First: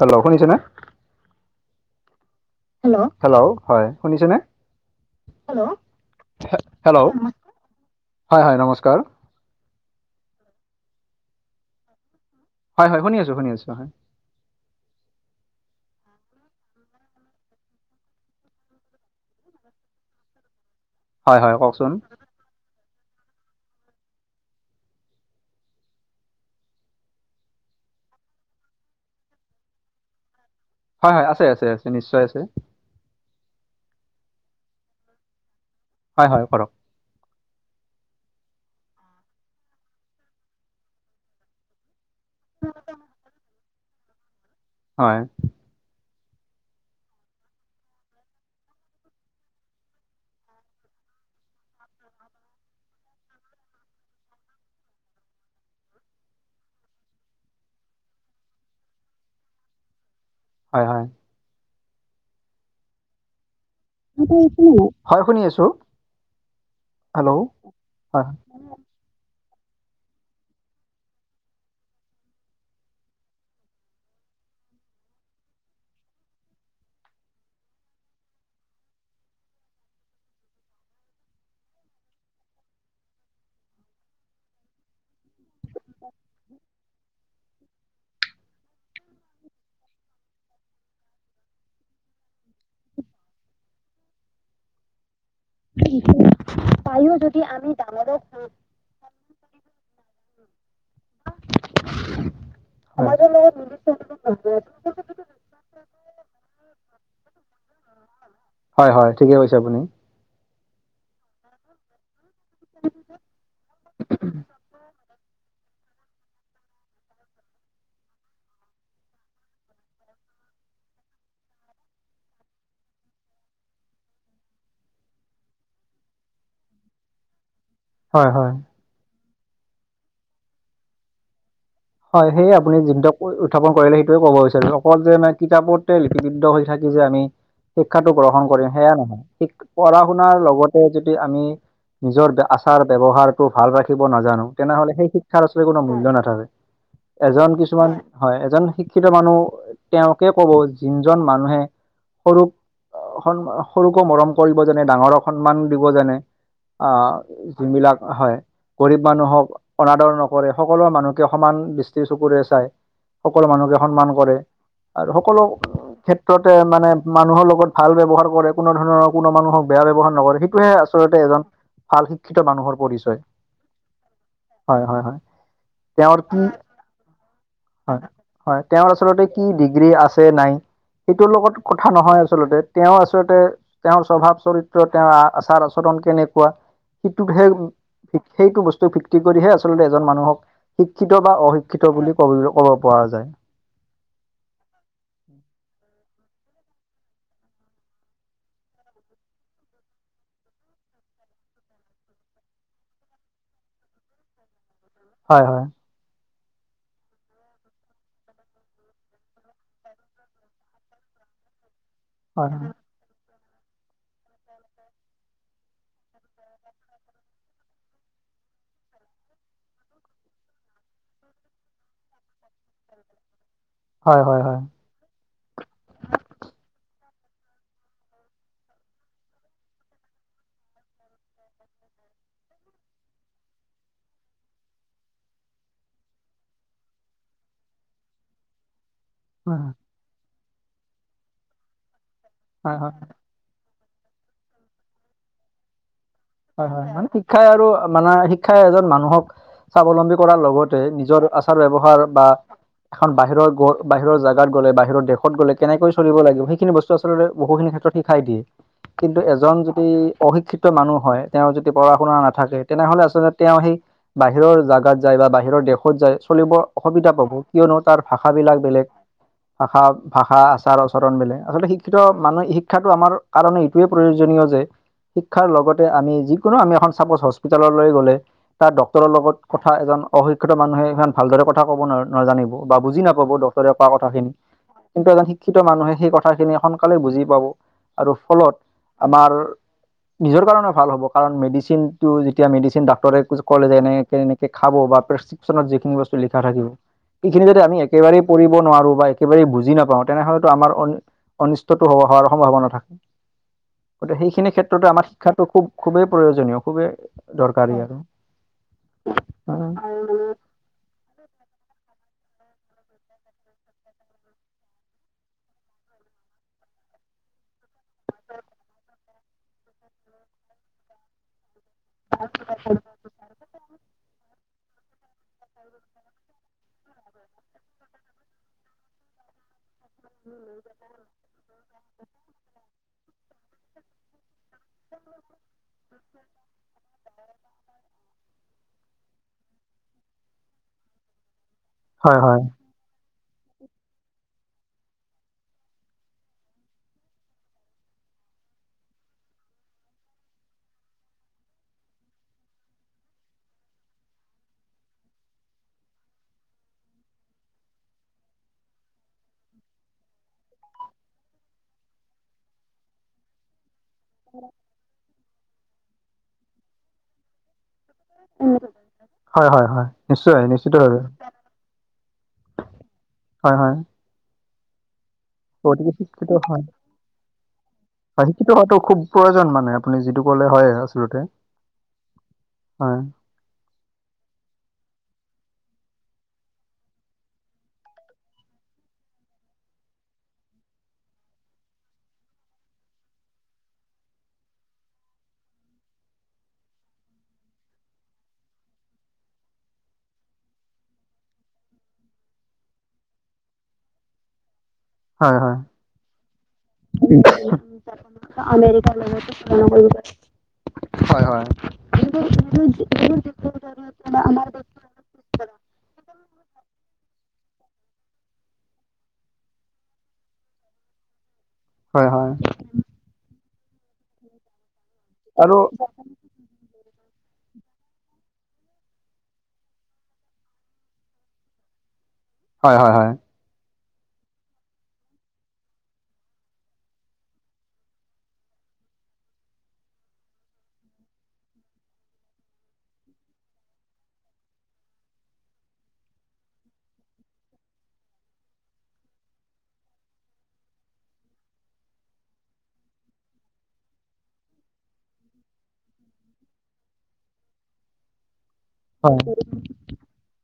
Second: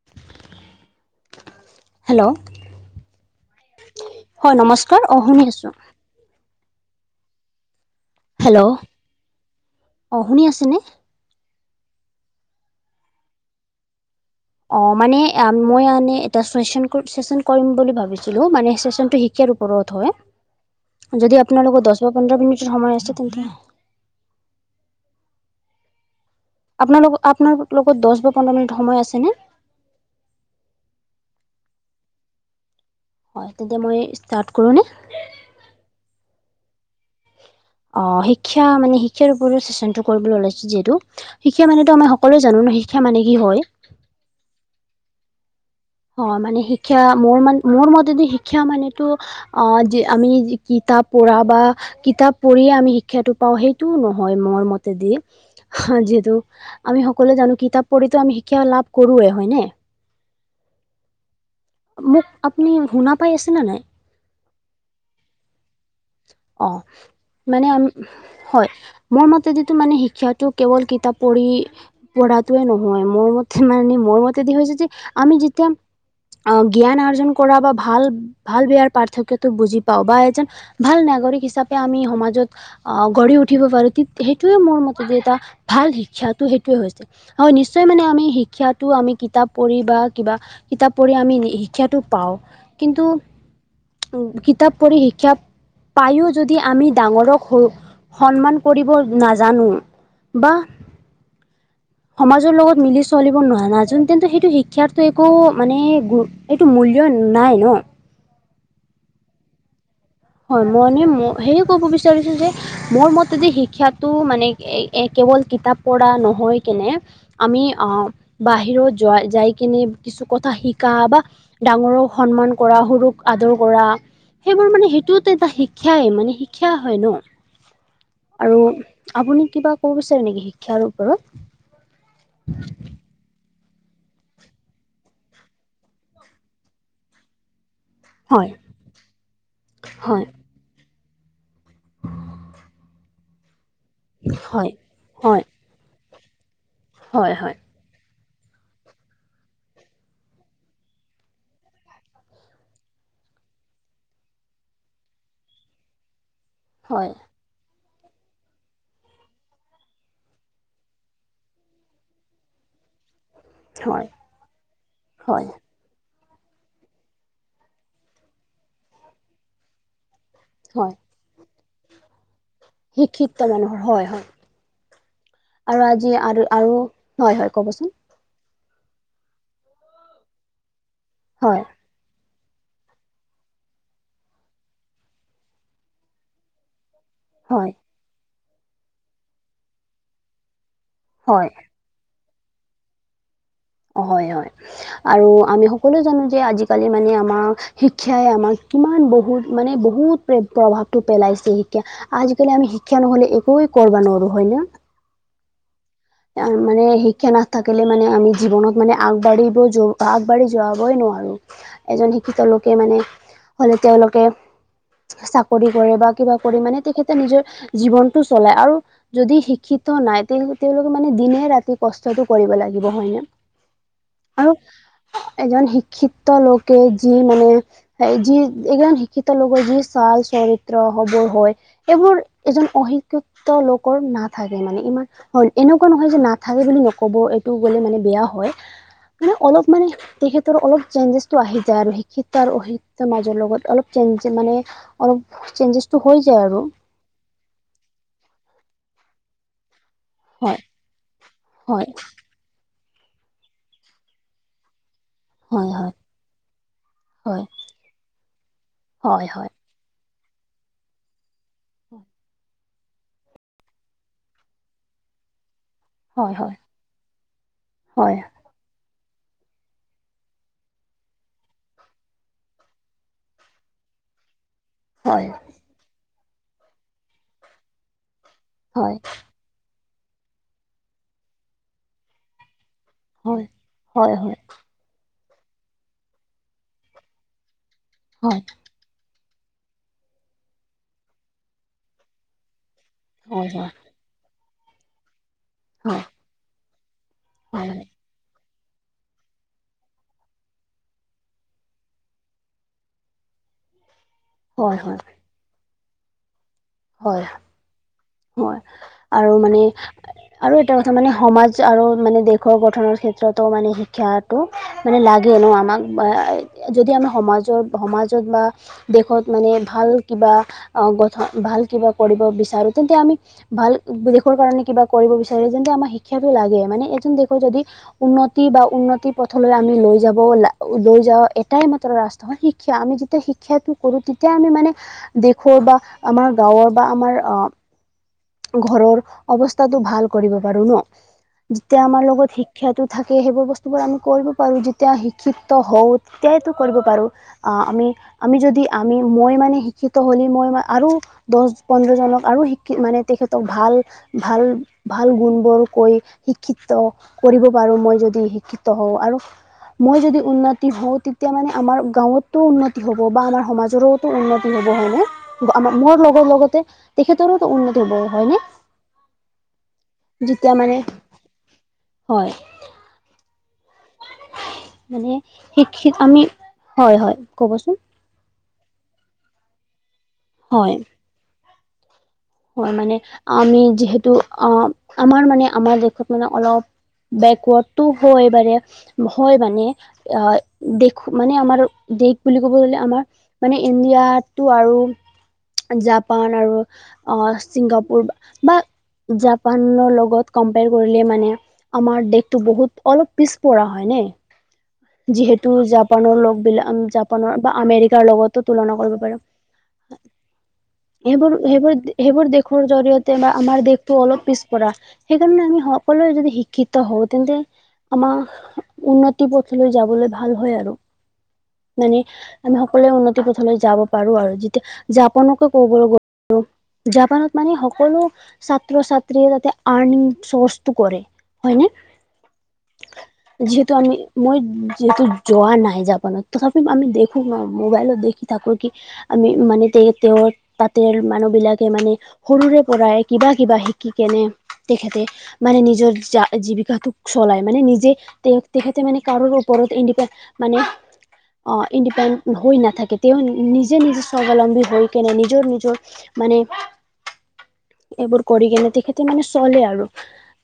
Hello শুনিছেনে hello hello hello হয় শুনিছেনে হয় নমস্কাৰ অ শুনি হেল্ল আছোঁ হে হেল্ল হয় হয় হেল্ল' নমস্কাৰ। অ শুনি আছেনে হয় হয় শুনি আছো শুনি আছো হয় অ মানে মই আনে এটা চেচন চেচন কৰিম বুলি ভাবিছিলো মানে চেচনটো শি ক্ষাৰ ওপৰত হয় যদি হয় হয় আপোনালোকৰ কওকচোন। দহ বা পোন্ধৰ মিনিটৰ সময় আছে তেন্তে আপোনাৰ লগ আপোনাৰ লগত দহ বা পোন্ধৰ মিনিট সময় আছে নে হয় হয় আছে আছে আছে নিশ্চয় আছে হয় তেতিয়া মই ষ্টাৰ্ট কৰোনে হয় হয় কৰক অ শিক্ষা মানে শিক্ষাৰ ওপৰত চেচনটো কৰিবলৈ ওলাইছো যিহেতু শিক্ষা মানেতো আমাৰ সকলোৱে জানো ন শিক্ষা মানে কি হয় হয় অ মানে শিক্ষা মোৰ মান মোৰ মতেদি শিক্ষা মানতো অ যে আমি কিতাপ পঢ়া বা কিতাপ পঢ়িয়ে আমি শিক্ষাতো পাও সেইটোও নহয় মোৰ মতেদি যিহেতু আমি সকলোৱে জানো কিতাপ পঢ়িতো আমি শিক্ষা লাভ কৰোৱে হয় নে হয় হয় মোক আপুনি শুনা পাই আছে না নাই হয় শুনি আছো অ মানে আম হয় মোৰ মতেদিটো মানে শিক্ষাটো কেৱল কিতাপ পঢ়ি পঢ়াটোৱে নহয় মোৰ মতে মানে মোৰ মতেদি হৈছে যে আমি যেতিয়া অ জ্ঞান আৰ্জন কৰা বা ভাল ভাল বেয়াৰ পাৰ্থক্যতো বুজি পাও বা এজন ভাল নাগৰিক হিচাপে আমি সমাজত আহ গঢ়ি উঠিব পাৰো সেইটোৱে মোৰ মতে যে এটা ভাল শিক্ষাতো সেইটোৱে হৈছে হয় নিশ্চয় মানে আমি শিক্ষাতো আমি কিতাপ পঢ়ি বা কিবা কিতাপ পঢ়ি আমি শিক্ষাতো পাও কিন্তু উ কিতাপ পঢ়ি শিক্ষা পায়ো যদি আমি ডাঙৰক সন্মান কৰিব নাজানো বা সমাজৰ লগত মিলি হয়। চলিব নোৱাৰা নানাজো তেন্তে সেইটো শিক্ষাত তো একো মানে গ এইটো মূল্য নাই ন হয় হয় ঠিকে কৈছে আপুনি হয় মই মানে সেয় ক'ব বিচাৰিছো যে মোৰ মতেদি শিক্ষাটো মানে এক কেৱল কিতাপ পঢ়া নহৈ কেনে আমি অহ বাহিৰত যোৱা যাই কিনে কিছু কথা শিকা বা ডাঙৰক সন্মান কৰা সৰুক আদৰ কৰা সেইবোৰ মানে সেই টোত এটা শিক্ষাই মানে শিক্ষা হয় ন হয় হয়। আৰু আপুনি কিবা ক'ব বিচাৰে নেকি শিক্ষাৰ ওপৰত হয় সেয়ে আপুনি যোনটো উই উত্থাপন কৰিলে সেইটোৱে ক'ব বিচাৰো অকল যে মানে কিতাপতে লিপিবদ্ধ হৈ থাকি যে আমি শিক্ষাটো গ্ৰহণ হয় কৰিম সেয়া নহয়, শিক পঢ়া - হয় শুনাৰ লগত তে যদি আমি নিজৰ আচাৰ ব্যৱহাৰটো ভাল ৰাখিব নাজানো হয় তেনেহলে সেই হয় শিক্ষাৰ তে কোনো মূল্য নাথাকে, হয় হয় এজন কিছুমান হয় এজন শিক্ষিত মানুহ তেওঁকে কব যোনজন মানুহে সৰু সন সৰুকো মৰম কৰিব জানে, ডাঙৰক সন্মান দিব জানে হয় আহ যোনবিলাক হয়, গৰীব মানুহক অনাদৰ নকৰে, সকলো মানুহকে সমান দৃষ্টি চকুৰে চাই, সকলো মানুহকে হয় সন্মান কৰে আৰু সকলো হয় ক্ষেত ত্ৰতে মানে মানুহৰ লগত ভাল ব্যৱহাৰ কৰে, কোনো ধৰণৰ কোনো মানুহক বেয়া ব্যৱহাৰ নকৰে, সে টোহে হয় আচলতে এজন ভাল শিক্ষিত মানুহৰ পৰিচয় শিক্ষিত মানুহৰ, হয় হয়। হয় হয় হয়। আৰু আজি তেওঁৰ কি আৰু আৰু হয় হয় কবচোন? হয়, তেওঁৰ আচলতে কি ডিগ্ৰী আছে নাই সেইটোৰ হয় লগত ক থা নহয় আচলতে তেওঁ আচলতে তেওঁৰ স্বভাৱ চৰিত্ৰ তেওঁৰ আচাৰ - আচৰণ কেনেকুৱা সিটোতহে হয় সি সেইটো বস্তুক ভিত্তি কৰিহে আচলতে এজন মানুহক শিক্ষিত বা হয় অশি ক্ষিত বুলি কব ক'ব পৰা যায়। অ হয় হয় আৰু আমি সকলো জানো যে আজিকালি মানে আমাৰ শিক্ষাই আমাক কিমান বহুত মানে বহুত প্ৰ প্ৰভাৱটো পেলাইছে শিক্ষা আজিকালি আমি শিক্ষা নহ'লে একোৱে কৰবা নোৱাৰো হয় না? হয় হয়। আহ মানে শিক্ষা নাথাকিলে মানে আমি জীৱনত মানে আগবাঢ়িব য আগবাঢ়ি যোৱাবই নোৱাৰো। এজন শিক্ষিত হয় লোকে হয় মানে হলে তেওঁলোকে চাকৰি কৰে বা কিবা কৰি মানে তেখেতে নিজৰ জীৱনটো চলাই আৰু যদি শিক্ষিত নাই তেন্তে তেওঁলোক কে মানে দিনে - ৰাতি কষ্টটো কৰিব লাগিব হয় ন? হয় হয় হয় আৰু এজন শিক্ষিত লোকে যি মানে তাই যি এ এজন শিক্ষিত লগৰ যি চাল চৰিত্ৰ হবৰ হয় এইবোৰ এজন অশিক্ষিত লোকৰ নাথাকে মানে ইমান হয় এনেকুৱা নহয় যে নাথাকে বুলি নক'ব এইটো গ'লে মানে বেয়া হয় মানে হয় অলপ মানে তেখেত তৰ অলপ চেঞ্জেছটো আহি যায় আৰু শিক্ষিত আৰু হয় হয় অশিক্ষিত মাজৰ লগত অলপ চেঞ্জ মানে অলপ চেঞ্জেছ টো হৈ যায় আৰু হয় হয় মানে শিক্ষাই আৰু মানে শিক্ষাই এজন মানুহক স্বাৱলম্বী কৰাৰ হয় লগতে নিজৰ আচাৰ হয় ব্যৱহাৰ বা এখন বাহিৰৰ গ বাহিৰৰ জাগাত গ'লে বাহিৰৰ দেশ শত গ'লে হয় কেনেকৈ চলিব লাগিব সেইখিনি বস্তু আচলতে হয় বহুখিনি ক্ষেত্ৰত শিকাই দিয়ে। কিন্তু হয় হয় এজন যদি অশিক্ষিত মানুহ হয় তেওঁ যদি পঢ়া - শুনা নাথাকে তেনেহলে আচলতে তেওঁ সেই বাহিৰৰ জাগাত যায় বা বাহিৰৰ দেশ শত যায়, হয় চলিব হয় অসুবিধা পাব কিয়নো তাৰ হয় ভাষাবিলাক বেলেগ ভাষা - ভাষা আচাৰ আচৰণ বেলেগ, আচলতে শিক্ষিত মানুহে শিক্ষাটো আমাৰ কাৰণেই খুবেই প্ৰয়োজনীয় যে হয় শিক্ষাৰ লগতে আমি যিকোনো আমি এখন চাপজ হস্পিতাললৈ গ'লে তাৰ হয় ডক্তৰৰ লগত কথা এজন অশিক্ষিত মানুহে হিমান ভালদৰে কথা ক'ব ন নাজানিব। বা বুজি নাপাব হয় ডক্তৰে কোৱা হয় হয় হয় হয় হয় কথাখিনি। কিন্তু এজন শিক্ষিত মানুহে সেই কথাখিনি সোনকালে বুজি পাব আৰু ফলত। আমাৰ নিজৰ কাৰেনে ভাল হ'ব কাৰ মেডিচিনটো মেডিচিন ডা। ক্তৰে হয় হয় কলে যে এনেকে খাব বা প্ৰেক্ৰিপ্যনত যিখিনি হয় বস্তু লিখা থাকিব। এইখিনি যদি হয় আমি একেবাৰে কৰিব নোৱাৰোঁ বা একেবাৰে বুজি নাপাওঁ তেনেহলেতো আমাৰ [inaudible] অনিষ্টতটো হ হোৱাৰ সম্ভাৱনা থাকে গতিকে সেই। খিনি হয় ক্ষেত্ৰতে হয় আমাৰ শিক্ষাটো খুব খুবেই প্ৰয়োজনীয়। খুবেই হয় দৰকাৰী আৰু হয় আৰু মানে। আৰু এটা কথা মানে সমাজ আৰু মানে দেশৰ গঠনৰ ক্ষেত্ৰতো মানে শিক্ষাটো। মানে লাগে ন আমাক যদি আমি সমাজৰ সমাজত বা। দেশত মানে ভাল কিবা অ গঠন ভাল কিবা কৰিব বিচাৰো তেন্তে আমি। ভাল দেশৰ কাৰণে কিবা কৰিব বিচাৰে যেন্ত আমাৰ শিক্ষাটো লাগে মানে এজন দেশৰ যদি। উন্নতি বা উন্নতি পথলৈ আমি লৈ যা। [inaudible] লৈ যাওঁ এটাই মাত্ৰ ৰাস্ত হয় শিক্ষা আমি যেতিয়া শি। ক্ষাটো কৰো তেতিয়া আমি মানে দেশৰ বা আমাৰ। [inaudible] বা আমাৰ অ ঘৰৰ অৱস্থাটো ভাল কৰিব পাৰো ন। যেতিয়া আমাৰ হয় লগত হয় শিক্ষাটো। থাকে সেইবোৰ বস্তুবোৰ আমি কৰিব পাৰোঁ যেতিয়া শিক্ষিত হওঁ তেতিয়াইতো কৰিব পাৰোঁ। আ আমি আমি যদি আমি মই মা শিক্ষিত হলে মই আৰু। দহ পোন্ধৰজনক আৰু শিকি মানে তেখেতক ভাল। ভাল ভাল গুণবোৰকৈ শিক্ষিত। কৰিব পাৰো মই যদি শিক্ষিত হওঁ আৰু। মই যদি উন্নতি হওঁ তেতিয়া মানে আমাৰ গাঁৱতো উন্নতি হ'ব বা আমাৰ সমাজৰো। উন্নতি হ'ব হয় নে আমাৰ মোৰ লগৰ লগতে। তেখেতৰো ত উন্নতি হব হয়নে হয় হয় হয় নিশ্চয় যেতিয়া মানে। নিশ্চিতভাৱে হয়। হয় হয়। মানে শিক্ষিত আমি হয় হয় ক'বচোন। শিক্ষিত হোৱাটো খুব প্ৰয়োজন মানে আপুনি যিটো কলে হয় আচলতে। হয় মানে আমি যিহেতু আহ আমাৰ মানে আমাৰ দেশত মানে অলপ। বেকৱাৰ্ডতটো হয়বাৰে। হয় মানে আ দেশ মানে আমাৰ দেশ বুলি ক'ব গ'লে আমাৰ। মানে ইণ্ডিয়াটো আৰু জাপান আৰু। অ ছিংগাপুৰ বা জাপানৰ লগত কম্পেয়াৰ কৰিলে মানে। আমাৰ দেশটো বহুত অলপ পিছপৰা হয় নে। হয় যিহেতু হয় জাপানৰ লগ বিলাক জাপানৰ বা আমেৰিকাৰ লগতো তুলনা কৰিব পাৰো। [unintelligible] হয় সেইবোৰ হয় সেইবোৰ সেইবোৰ দেশৰ জৰিয়তে বা আমাৰ দেশতো অলপ পিছপৰা। সেইকাৰণে আমি সকলোৱে যদি শিক্ষিত হওঁ তেন্তে আমাৰ উন্নতি প। থুলৈ যাবলৈ ভাল হয় আৰু মানে হয় হয় আমি। কলোৱে উন্নতি পথলৈ যাব পাৰো আৰু যেতিয়া যাপনকে আৰু কবলৈ। [inaudible] জাপানত মানে সকলো। ছাত্ৰ ছাত্ৰীয়ে তাতে আৰ্নিং চৰ্চটো কৰে হয়নে। হয় হয় হয়। যিহেতু আমি মই যিহেতু যোৱা নাই, জাপানত তথাপি আমি দেখো মোবাইলত দেখি থাকো কি আমি মানে তে তেওঁৰ তাতে মানুহ বিলাকে মানে সৰুৰে পৰাই কিবা কিবা শিকি কেনে তেখেতে মানে নিজৰ জীৱিকাটোক চলাই মানে নিজে তেখেতে মানে কাৰো ওপৰত এনেকা মানে অঁ, ইণ্ডিপেণ্ড হৈ নাথাকে তেওঁ নিজে নিজে স্বাৱলম্বী হৈ কেনে নিজৰ নিজৰ মানে, এইবোৰ কৰি কেনে তেখে তে হয় মানে চলে আৰু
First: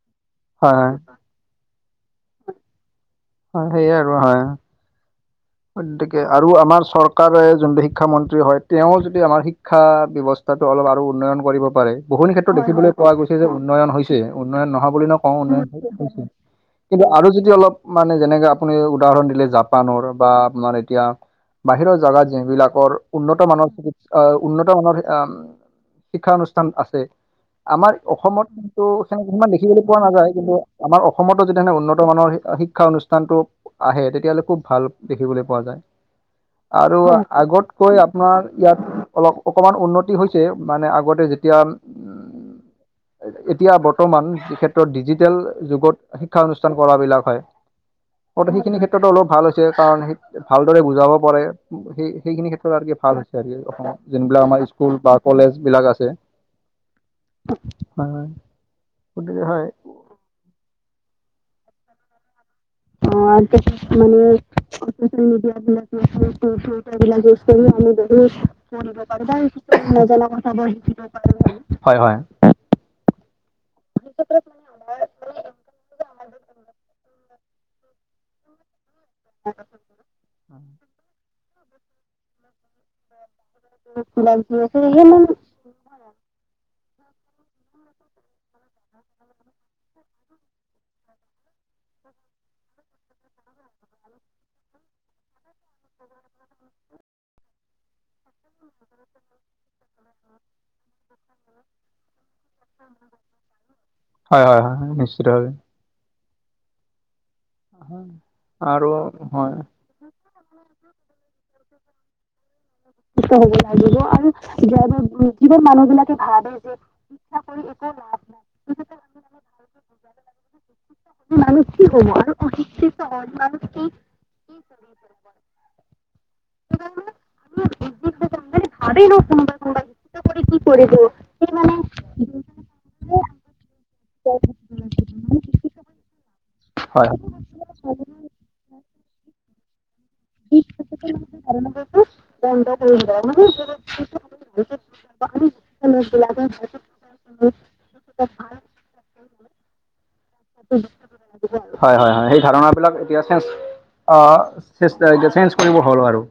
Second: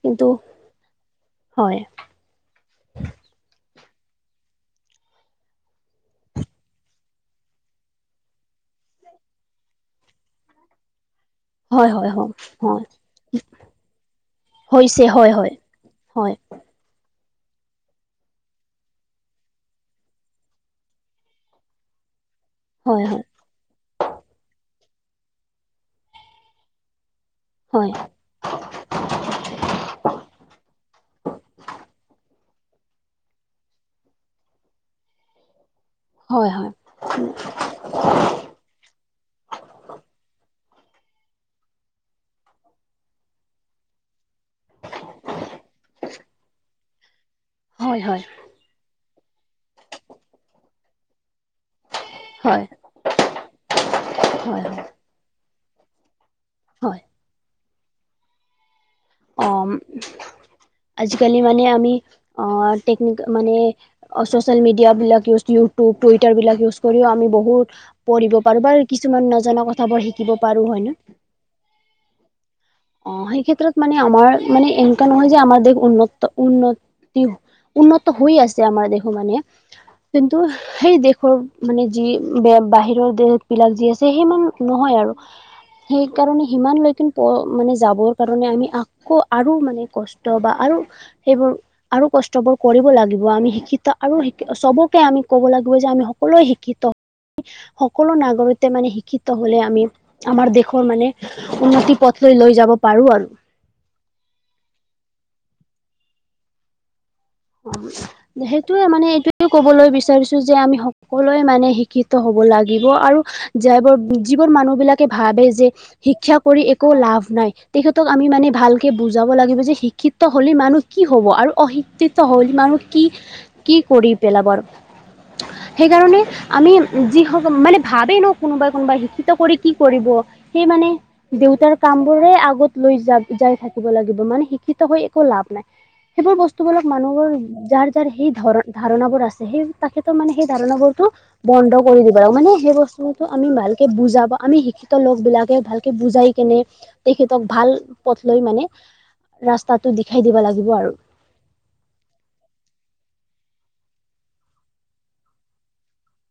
কিন্তু হয় হয়। হয় সেই আৰু হয়। গতিকে আৰু আমাৰ চৰকাৰে যোনটো শিক্ষামন্ত্ৰী হয়, তেওঁ যদি আমাৰ শিক্ষা ব্যৱ স্থাটো অলপ আৰু উন্নয়ন কৰিব হয় পাৰে, হয় বহু হয় ক্ষেত্ৰত হয় দেখিবলৈ পোৱা গৈছে যে উন্নয়ন হৈছে উন্নয়ন নহা হৈছে বুলি হয় নকওঁ হয় উন্নয়ন হয় কিন্তু আৰু যদি অলপ মানে যেনেকে আপুনি উদাহৰণ দিলে জাপানৰ বা আপোনাৰ এতিয়া বাহিৰৰ জেগাত যিবিলাকৰ হয় উন্নত মানৰ আঁহ উন্নত মানৰ অঁ শিক্ষানুষ্ঠান আছে, হয় আমাৰ অসমত ত' সেনেকে ইমান দেখিবলৈ পোৱা নাযায়, কিন্তু আমাৰ অসমতো যেতিয়া সেনে উন্নত মানৰ শিক্ষা অনুষ্ঠানটো আহে তেতিয়াহ'লে খুব ভাল দেখিবলৈ পোৱা যায়। হয় হয় আৰু আগতকৈ আপোনাৰ ইয়াত অলপ অকণমান উন্নতি হৈছে, মানে আগতে যেতিয়া এতিয়া বৰ্তমান যি ক্ষেত্ৰত ডিজিটেল যুগত শিক্ষানুষ্ঠান কৰা বিলাক হয়। হয় হয়। সেইখিনি ক্ষেত্ৰতো অলপ ভাল হৈছে, কাৰণ সেই ভালদৰে বুজাব পাৰে। সেই হয় সেইখিনি হয় ক্ষেত্ৰত আৰু কি ভাল হৈছে আৰু অসমত যোনবিলাক হয় হয় আমাৰ স্কুল বা কলেজ বিলাক আছে। হয় হয় গতিকে হয় অঁ আজিকালি মানে আমি অঁ টেকনিক মানে ছ'চিয়েল মিডিয়া বিলাক ইউটিউব টুটইাৰ বিলাক ইউজ কৰিও আমি বহুত পঢ়িব পাৰো বা কিছুমান নজনা কথাবোৰ শিকিব পাৰো হয় নে। হয় হয়। অঁ সেই ক্ষেত্ৰত মানে আমাৰ মানে এনেকোৱা নহয় যে আমাৰ দেশ উন্নত উন্নতি উন্নত হৈ আছে আমাৰ দেশ। মানে কিন্তু হয়। সেই দেশৰ মানে যি বাহিৰৰ দেশ বিলাক যি আছে সিমান নহয় আৰু সেইকাৰণে সিমান লৈ কি প মানে যাবৰ কাৰণে আমি আকৌ আৰু মানে কষ্ট বা আৰু সেইবোৰ আৰু কষ্ট বোৰ কৰিব লাগিব আমি শিক্ষিত আৰু চবকে আমি ক'ব লাগি ব যে আমি সকলোৱে শিক্ষিত। সকলো নাগৰিকে মানে শিক্ষিত হলে আমি আমাৰ দেশৰ মানে উন্নত হয় হয় হয় নিশ্চিত ভাৱে। সেইটোয়ে আৰু মানে এইটোয়ে হয় কবলৈ বিচাৰিছো যে আমি সকলোৱে মানে শি ক্ষিত হব লাগিব আৰু যে যিবোৰ মানুহ বিলাকে ভাবে যে শিক্ষা কৰি এ কো লাভ নাই, তেখেতক আমি মানে ভালকে বুজাব লাগিব যে শিক্ষিত হ'লে মানুহ কি হ'ব আৰু অশিক্ষিত হ' কৰিম আৰু কি কি কৰি পেলাব আৰু, সেইকাৰণে আমি যি স মানে ভাবে ন কোনোবাই কোনোবাই শিক্ষিত কৰি কি কৰিব সেই মানে দেউতাৰ কাম বোৰে আগত লৈ য যাই থাকিব লাগিব মানে শিক্ষিত হৈ একো লাভ নাই সেইবোৰ বস্তুবোৰক হয়। মানুহৰ যাৰ যাৰ সেই ধৰ ধাৰণাবোৰ আছে সেই তেখেতৰ মানে সেই ধাৰণাবোৰতো বন্ধ কৰি দিব লাগিব মানে সেই বস্তুটো আমি ভালকে বুজাবা আমি শিক্ষিত লোক বিলাকে ভালকে বুজাই কেনে তেখেতক ভাল পথ লৈ মানে ৰাস্তাটো দিখাই দিব লাগিব আৰু হয় হয় হয় সেই ধাৰণা বিলাক এতিয়া চেঞ্চ অ চে চেঞ্চ কৰিব হ'ল আৰু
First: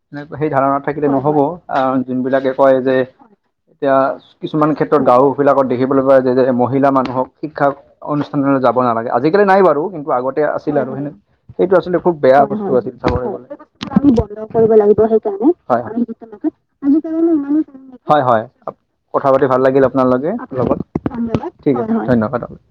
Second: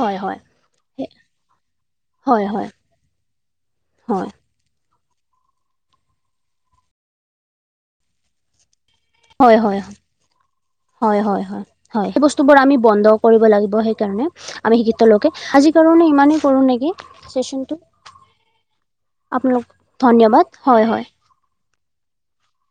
হয় সেনেকুৱা হয় সেই ধাৰণাত থাকিলে নহব আহ হয় হয় যোনবিলাকে হয় কয় যে এতিয়া হয় কিছুমান ক্ষেত্ৰত গাঁওবিলাকত দেখিবলৈ পোৱা যায় যে মহিলা মানুহক শিক্ষা অনুষ্ঠানলৈ যাব নালাগে আজিকালি হয় নাই হয় বাৰু কিন্তু আগতে আছিল আৰু হয় হয় হয় সেইটো আচলতে হয় সেই খুব বেয়া বস্তুবোৰ বস্তু আমি আছিল বন্ধ চাব কৰিব গলে লাগিব আমি সেইকাৰণে বন্ধ কৰিব আমি লাগিব শিক্ষিত লোকে সেইকাৰণে আজি হয় কাৰণে ইমানেই কৰোঁ নেকি চেচনটো [unintelligible] হয় হয় কথা পাতি ভাল আপোনালোক লাগিল আপোনালোকে ধন্যবাদ লগত হয় হয় ধন্যবাদ হয় হয় ঠিক আছে ধন্যবাদ